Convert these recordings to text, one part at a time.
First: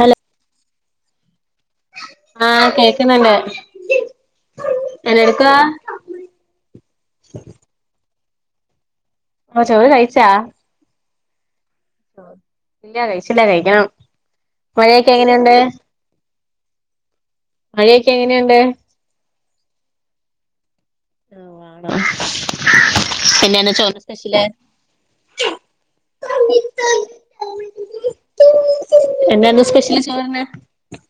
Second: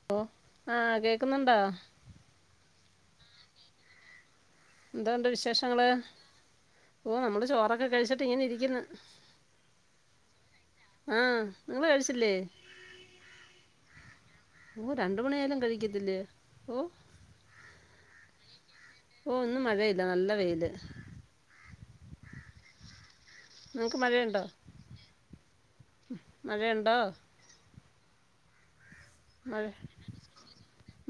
Hello ഓ ആഹ് കേക്കുന്നുണ്ടോ? ആഹ് കേക്ക്ണണ്ട്. ന്തുണ്ട് വിശേഷങ്ങള് ഓ നമ്മള് ചോറൊക്കെ കഴിച്ചിട്ട് ഇങ്ങനെ ഇരിക്ക്ന്ന്. ആഹ് ചോർ കയിച്ചോ? ആഹ്. നിങ്ങള് കഴിച്ചില്ലേ ഇല്ലൃ കഴിച്ചില്ല കഴിക്കണം. ഓ മഴയൊക്കെ രണ്ട് എങ്ങനെയുണ്ട് മണിയായാലും കഴിക്കത്തില്ലേ ഓ മഴയെക്കെങ്ങനെയുണ്ട്? ഓ ഇന്ന് മഴയില്ല നല്ല വെയില്. എന്നെയാണ് നിങ്ങക്ക് ചോറ് മഴയുണ്ടോ സ്പെഷ്യല്? മഴയുണ്ടോ? മഴ എന്നായിരുന്നു സ്പെഷ്യല് ചോറിന്ന്?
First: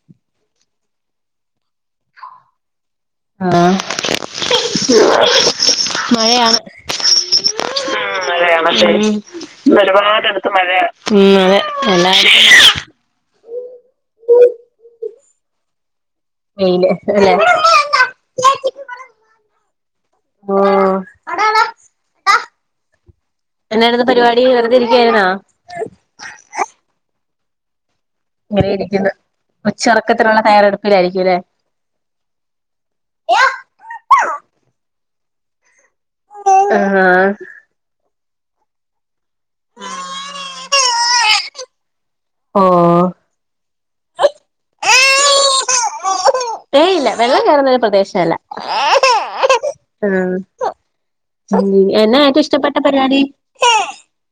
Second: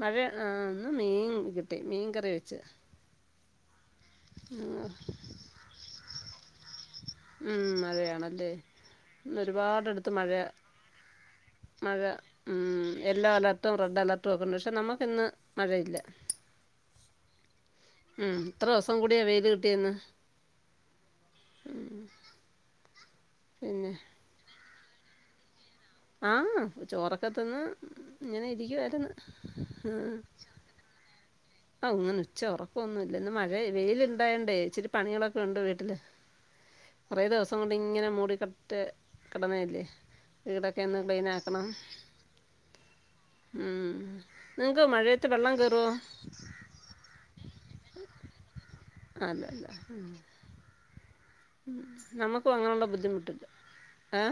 മഴ ആഹ് ഇന്ന് മീൻ കിട്ടി മീൻ കറി വെച്ച്. ആഹ് മഴയാണ്. ഉം മഴയാണല്ലേ ഉം ന്ന് ഒരുപാടട്ത്ത് മഴയാ ഒരുപാടടുത്ത് മഴ ഉം അതെ മഴ എല്ലായിടത്തും യെല്ലോ അലേർട്ടും റെഡ് അലർട്ടും ഒക്കെണ്ട് പക്ഷേ നമുക്കിന്ന് മഴയില്ല. വെയില് അല്ലെ. ഉം എത്ര ദിവസം കൂടിയാ വെയിൽ കിട്ടിയെന്ന്. ഓ പിന്നെ എന്നട് പരിപാടി? നി വെറുതെ ഇരിക്കായിരുന്നോ? ആഹ് ചോറൊക്കെ തിന്ന് ഇങ്ങനെ ഇരിക്കുവായിര്ന്ന്. അവരായിരിക്കും അല്ലേ ആഹ് ങ്ങനെ ഉച്ച ഉറക്കെന്നുല്ല ഇന്ന് മഴ വെയില് ഇണ്ടായോണ്ടേ ഇച്ചിരി പണികളൊക്കെ ഉണ്ട് വീട്ടില്. ആഹ് കൊറേ ദിവസം കൊണ്ട് ഇങ്ങനെ മൂടിക്കട്ട കടന്നേല്ലെ വീടൊക്കെ ഒന്ന് ക്ലീനാ ക്കണം. ഓ. മ്മ് നിങ്ങക്ക് മഴയത്ത് വെള്ളം കേറൂ? ഏ ഇല്ല വെള്ളം കേറുന്നൊരു പ്രദേശല്ല. അതെ അതെ. എന്നാ ഏറ്റവും ഇഷ്ടപ്പെട്ട പരിപാടി? ആഹ്.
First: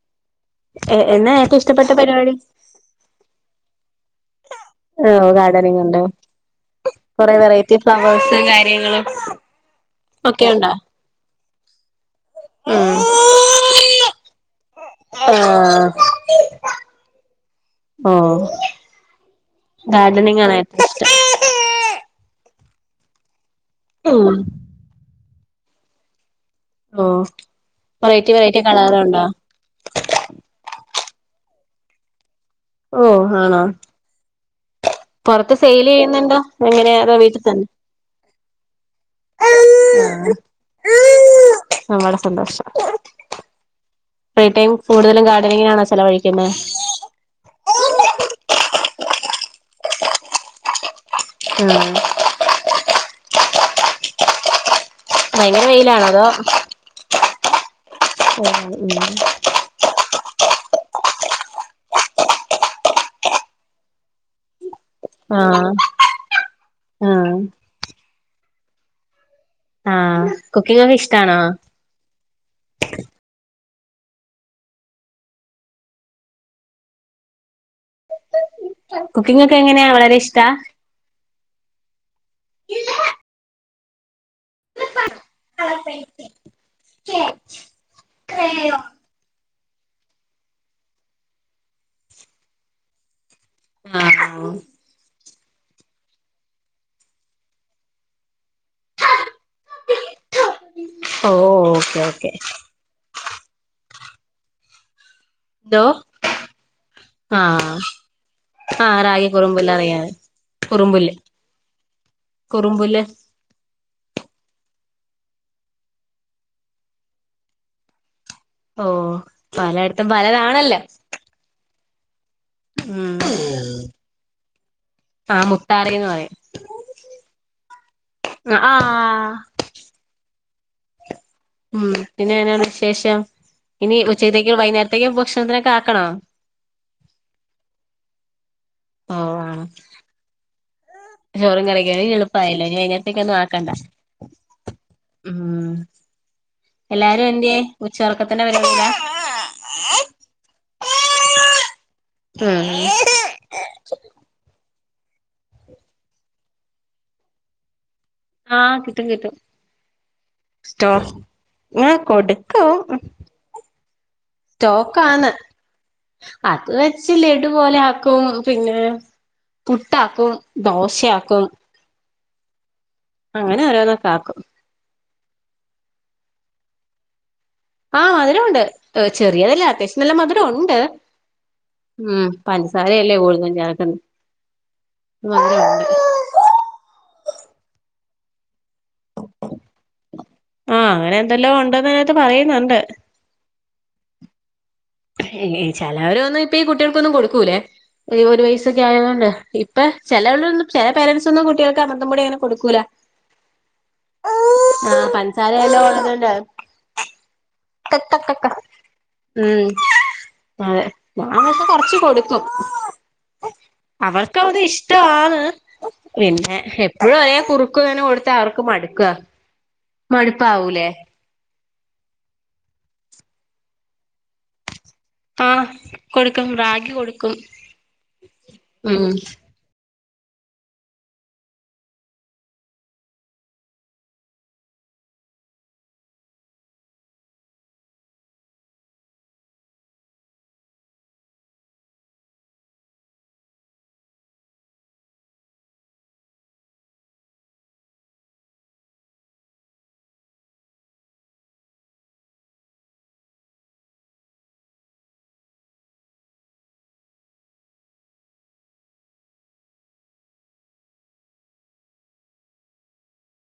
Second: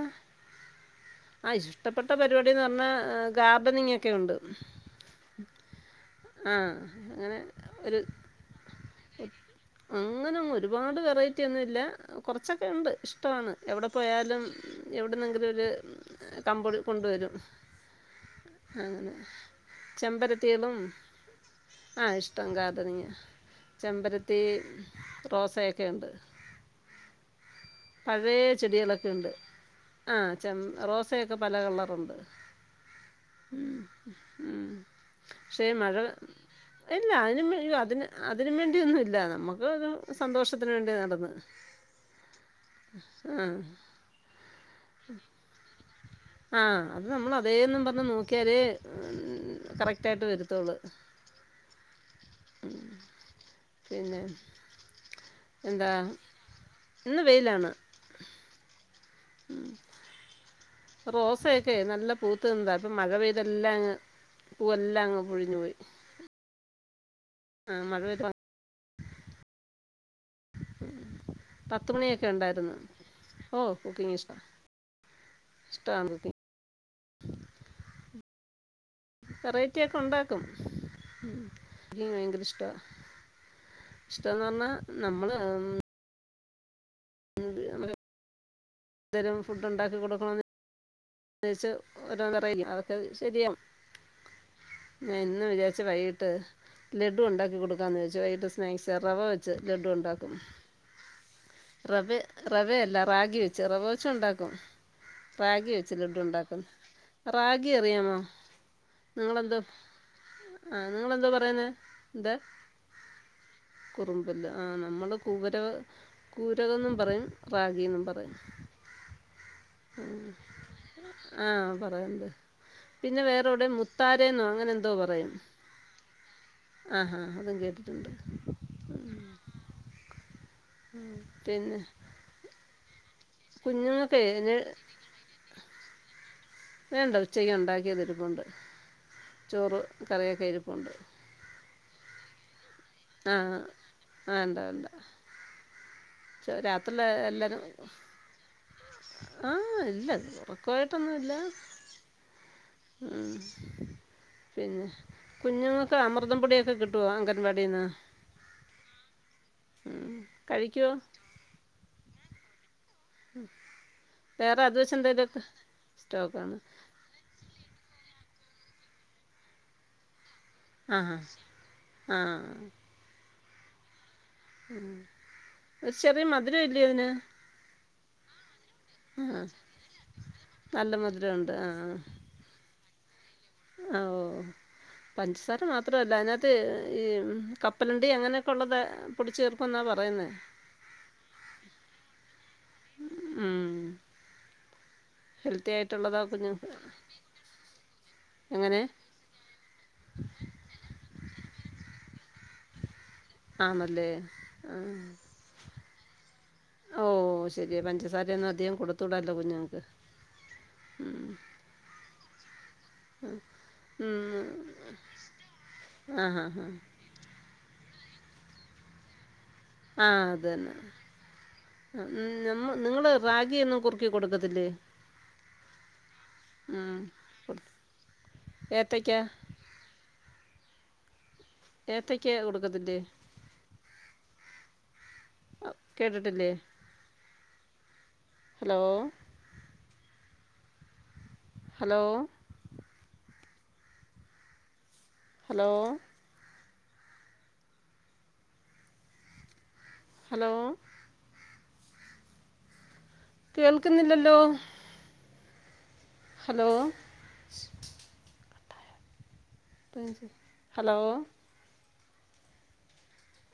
ഏ എന്നാ? ആഹ് ഏറ്റവും ഇഷ്ടപ്പെട്ട പരിപാടി പരിപാടിന്ന് പറ്ഞ്ഞാൽ ഗാർഡനിങ്ങ്ക്കെ ഉണ്ട്. ഓ ഗാർഡനിങ് ഉണ്ടോ? ആഹ് കൊറെേ അങ്ങനെ വെറൈറ്റി ഫ്ലവേഴ്സ് കാര്യങ്ങള് അങ്ങനെങ്ങ് ഒരുപാട് വെറൈ റ്റിയൊന്നുല്ല കുറ്ച്ചൊക്കെ ഉണ്ട് ഇഷ്ടമാണ് എവിടെ പോയാലും എവിടെുന്നെങ്കിലും ആഹ് ഒര്. കമ്പെടി കൊണ്ടുവരും. ഓ. അങ്ങനെ ഗാർഡനിങ് ആണ് ചെമ്പരത്തികളും. ഏറ്റവും ഇഷ്ടം ആഹ് ഇഷ്ടം ഗാർഡനിങ്ങ ഉം ചെമ്പരത്തി റോസായൊക്കെ ഉണ്ട്. ഓ വെറൈറ്റി പഴയ വെറൈറ്റി ചെടികളൊക്കെ കളറുണ്ടോ ഉണ്ട്. ആ ചെ റോസയൊക്കെ പല കളറുണ്ട് ഓ ആണോ ഉം ഉം. പുറത്ത് പക്ഷേ സെയിൽ മഴ ചെയ്യുന്നുണ്ടോ എങ്ങനെയാ ഇല്ല അതോ വീട്ടിൽ അതിന തന്നെ അതിന് അതിന് വേണ്ടിയൊന്നും ഇല്ല നമ്മുക്ക്. സന്തോഷത്തിന് വേണ്ടി നടുന്ന്. നമ്മളെ സന്തോഷം. ആഹ്. ഫ്രീ ടൈം കൂടുതലും ഗാർഡനിങ്ങിനാണോ ചെലവഴിക്കുന്നെ ആഹ് അത് നമ്മൾ അതേന്നും പറ്ഞ്ഞ് നോക്ക ക്കർ കറക്റ്റായിട്ട് വരുത്തുള്ളൂ ആ ആ പിന്നെ ഭയങ്കര എന്താ വെയിലാണോ അതോ ഇന്ന് വെയിലാണ് [unintelligible] ഉം റോസയൊക്കെ നല്ല പൂത്ത് നിന്താ ഇപ്പ മഴ പെയ്തെല്ലാം പൂവെല്ലാം അങ്ങ് കുഴിഞ്ഞു പോയി ആഹ ആ മഴ ആഹ് കുക്കിംഗ് ഒക്കെ ഇഷ്ടാണോ പത്ത്മണിയൊക്കെ ണ്ടായിരുന്നു ഓ കുക്കിംഗ ഇഷ് ഷ്ടാണ് ത് കുക്കിംഗ് ഒക്കെ വെറൈറ്റി എങ്ങനെയാ യോക്കെ വളരെ ഉണ്ടാക്കും ഇഷ്ടാ എ ഭയങ്കര ഇഷ്ടമാ ഇഷ്ടന്ന് പറഞ്ഞാൽ നമ്മള് [unintelligible] തരം ഫുഡ് ണ്ടാക്കി കൊടുക്കണം അച്ച് ഓരോന്നറും അതൊക്കെ ശരിയാണ് ആഹ് ഞാൻ ഇന്ന് വിചാരിച്ച വൈകിട്ട് ലഡു ഉണ്ടാക്കി കൊടുക്കാന്ന് ചോദച്ചു വൈകിട്ട് സ്നാക്സ് റവ വെ ച് ലഡു ഉണ്ടാക്കും ഓ ഓക്കെ റവ ഓക്കെ റവ അല്ല രാഗി വെച്ച് റവ വെച്ച് ണ്ടാക്കും രാഗി എന്തോ ണ്ടാക്കും രാഗി ആഹ് അറിയാമോ? ആഹ് റാഗി കുറുമ്പുല്ല് അറിയാം ആഹ് കുറുമ്പുല്ല് നിങ്ങെന്താ പറയുന്നെ എന്താ കുറുമ്പുല്ല് കുറുമ്പല്ല ആഹ് നമ്മള് കൂരക കൂരക ന്നും പറയും റാഗി ന്നും പറയും ഓ പലയിടത്തും പലതാണല്ലോ ആഹ് പറയാണ്ട് ഉം പിന്നെ വേറെവിടെ മുത്താരെന്നോ അങ്ങനെന്തോ പറയും ആഹ് മുത്താറിന്ന് പറയും ആഹാ അതും കേട്ടിട്ടുണ്ട് ആഹ് പിന്നെ പിന്നെനെയ വിശേഷം ഇനി ഉച്ചത്തേക്ക് കുഞ്ഞുങ്ങൾക്ക് വൈകുന്നേരത്തേക്ക് ഭക്ഷണത്തിനക്കെ ആക്കണോ? വേണ്ട ഉച്ചയും ഉണ്ടാക്കിയതിരിപ്പുണ്ട് ഓ ആണോ ചോറ് കറിയൊക്കെ ഇരിപ്പുണ്ട് ചോറും കറിക്കേ എളുപ്പായിങ്ങനെ ആഹ് ആ വേണ്ട വേണ്ട ഉം രാത്രി എന്ത്യേ എല്ലാരും ഉച്ചൊറക്കത്തിന്റെ പരിപാടിയിലാ ആഹ് ഇല്ല പോഴട്ടൊന്നുമില്ല ഉം മ് പിന്നെ കുഞ്ഞുങ്ങൾക്ക് അമൃതം പൊടിയൊക്കെ കിട്ടുമോ അംഗൻവാടിൽ നിന്ന്? ആഹ് കിട്ടും കിട്ടും കഴിക്കുമോ സ്റ്റോ ആ കൊടുക്കും വേറെ അത് വെച്ച് സ്റ്റോക്കാണ് എന്തെങ്കിലുമൊക്കെ സ്റ്റോക്കാണ് അത് ച്ച് ലഡു പോലെ ആക്കും പിന്നെ പുട്ടാക്കും ആ ഹാ ദോശയാക്കും ആഹ അങ്ങനെ ഓരോന്നൊക്കെ ആക്കും ഒരു ചെറിയ മധുരം ഇല്ലേ തിന് ആ മധുരമണ്ട് ആ ചെറിയതല്ല അത്യാവശ്യം നല്ല മധുരം ഉണ്ട് നല്ല മധുരമുണ്ട് ആ ആ. മ് പഞ്ചസാര അല്ലേ ഉയ് ന്ന് ആ ഓ പഞ്ചസാരം മാ മധുരമുണ്ട് ത്രല്ല അതിനകത്ത് ഈ കപ്പലുണ്ടി അങ്ങനെയൊക്കെ ഉള്ളത് പൊടിച്ച് ചേർക്കുമെന്നാണ് പറയുന്നത് ആഹ് അങ്ങനെ ന്തെല്ലോ ഉണ്ടന്ന് പറയുന്നുണ്ട് ഉം ഹെൽത്തി ആയിട്ടുള്ളതാ ചിലവരൊന്നും ഇപ്പ ഈ കുഞ്ഞുങ്ങൾക്ക് കുട്ടികൾക്കൊന്നും കൊടുക്കൂല്ലേ ഈ ഒരു എങ്ങനെ വയസ്സൊക്കെ ആയതുകൊണ്ട് ഇപ്പ ചിലവൾന്നും ചില പേരൻറ്സൊന്നും കുട്ടികൾക്ക് അഅമൃതപൊടി അങ്ങനെ കൊടുക്കൂല ആണല്ലേ ആഹ് [unintelligible] ഓ ശരി പഞ്ചസാരയൊന്നും കക്കക്കക്ക അധികം കൊടുത്തൂടല്ലോ ഉം കുഞ്ഞുങ്ങൾക്ക് അതെ ഉം. ഞാൻ പക്ഷെ കൊറച്ച് കൊടുക്കും അവർക്ക് ഉം. വത് ഇഷ്ടാണ് ആ ഹാ പിന്നെ ഹാ എന്നും ഒരേ കുറുക്കു കൊടുത്ത അവർക്ക് മടുക ആ അത് തന്നെ നിങ്ങള് റാഗി ഒന്നും കുറുക്കി കൊടുക്കത്തില്ലേ? ആഹ് കൊടുക്കും റാഗി ഉം. കൊടുക്കും കൊടു ഉ ഏത്തയ്ക്ക ഏത്തയ്ക്ക കൊടുക്കതി്ല്ലെ കേട്ടിട്ടില്ലേ ഹലോ ഹലോ ഹലോ ഹലോ കേൾക്കുന്നില്ലല്ലോ ഹലോ ഹലോ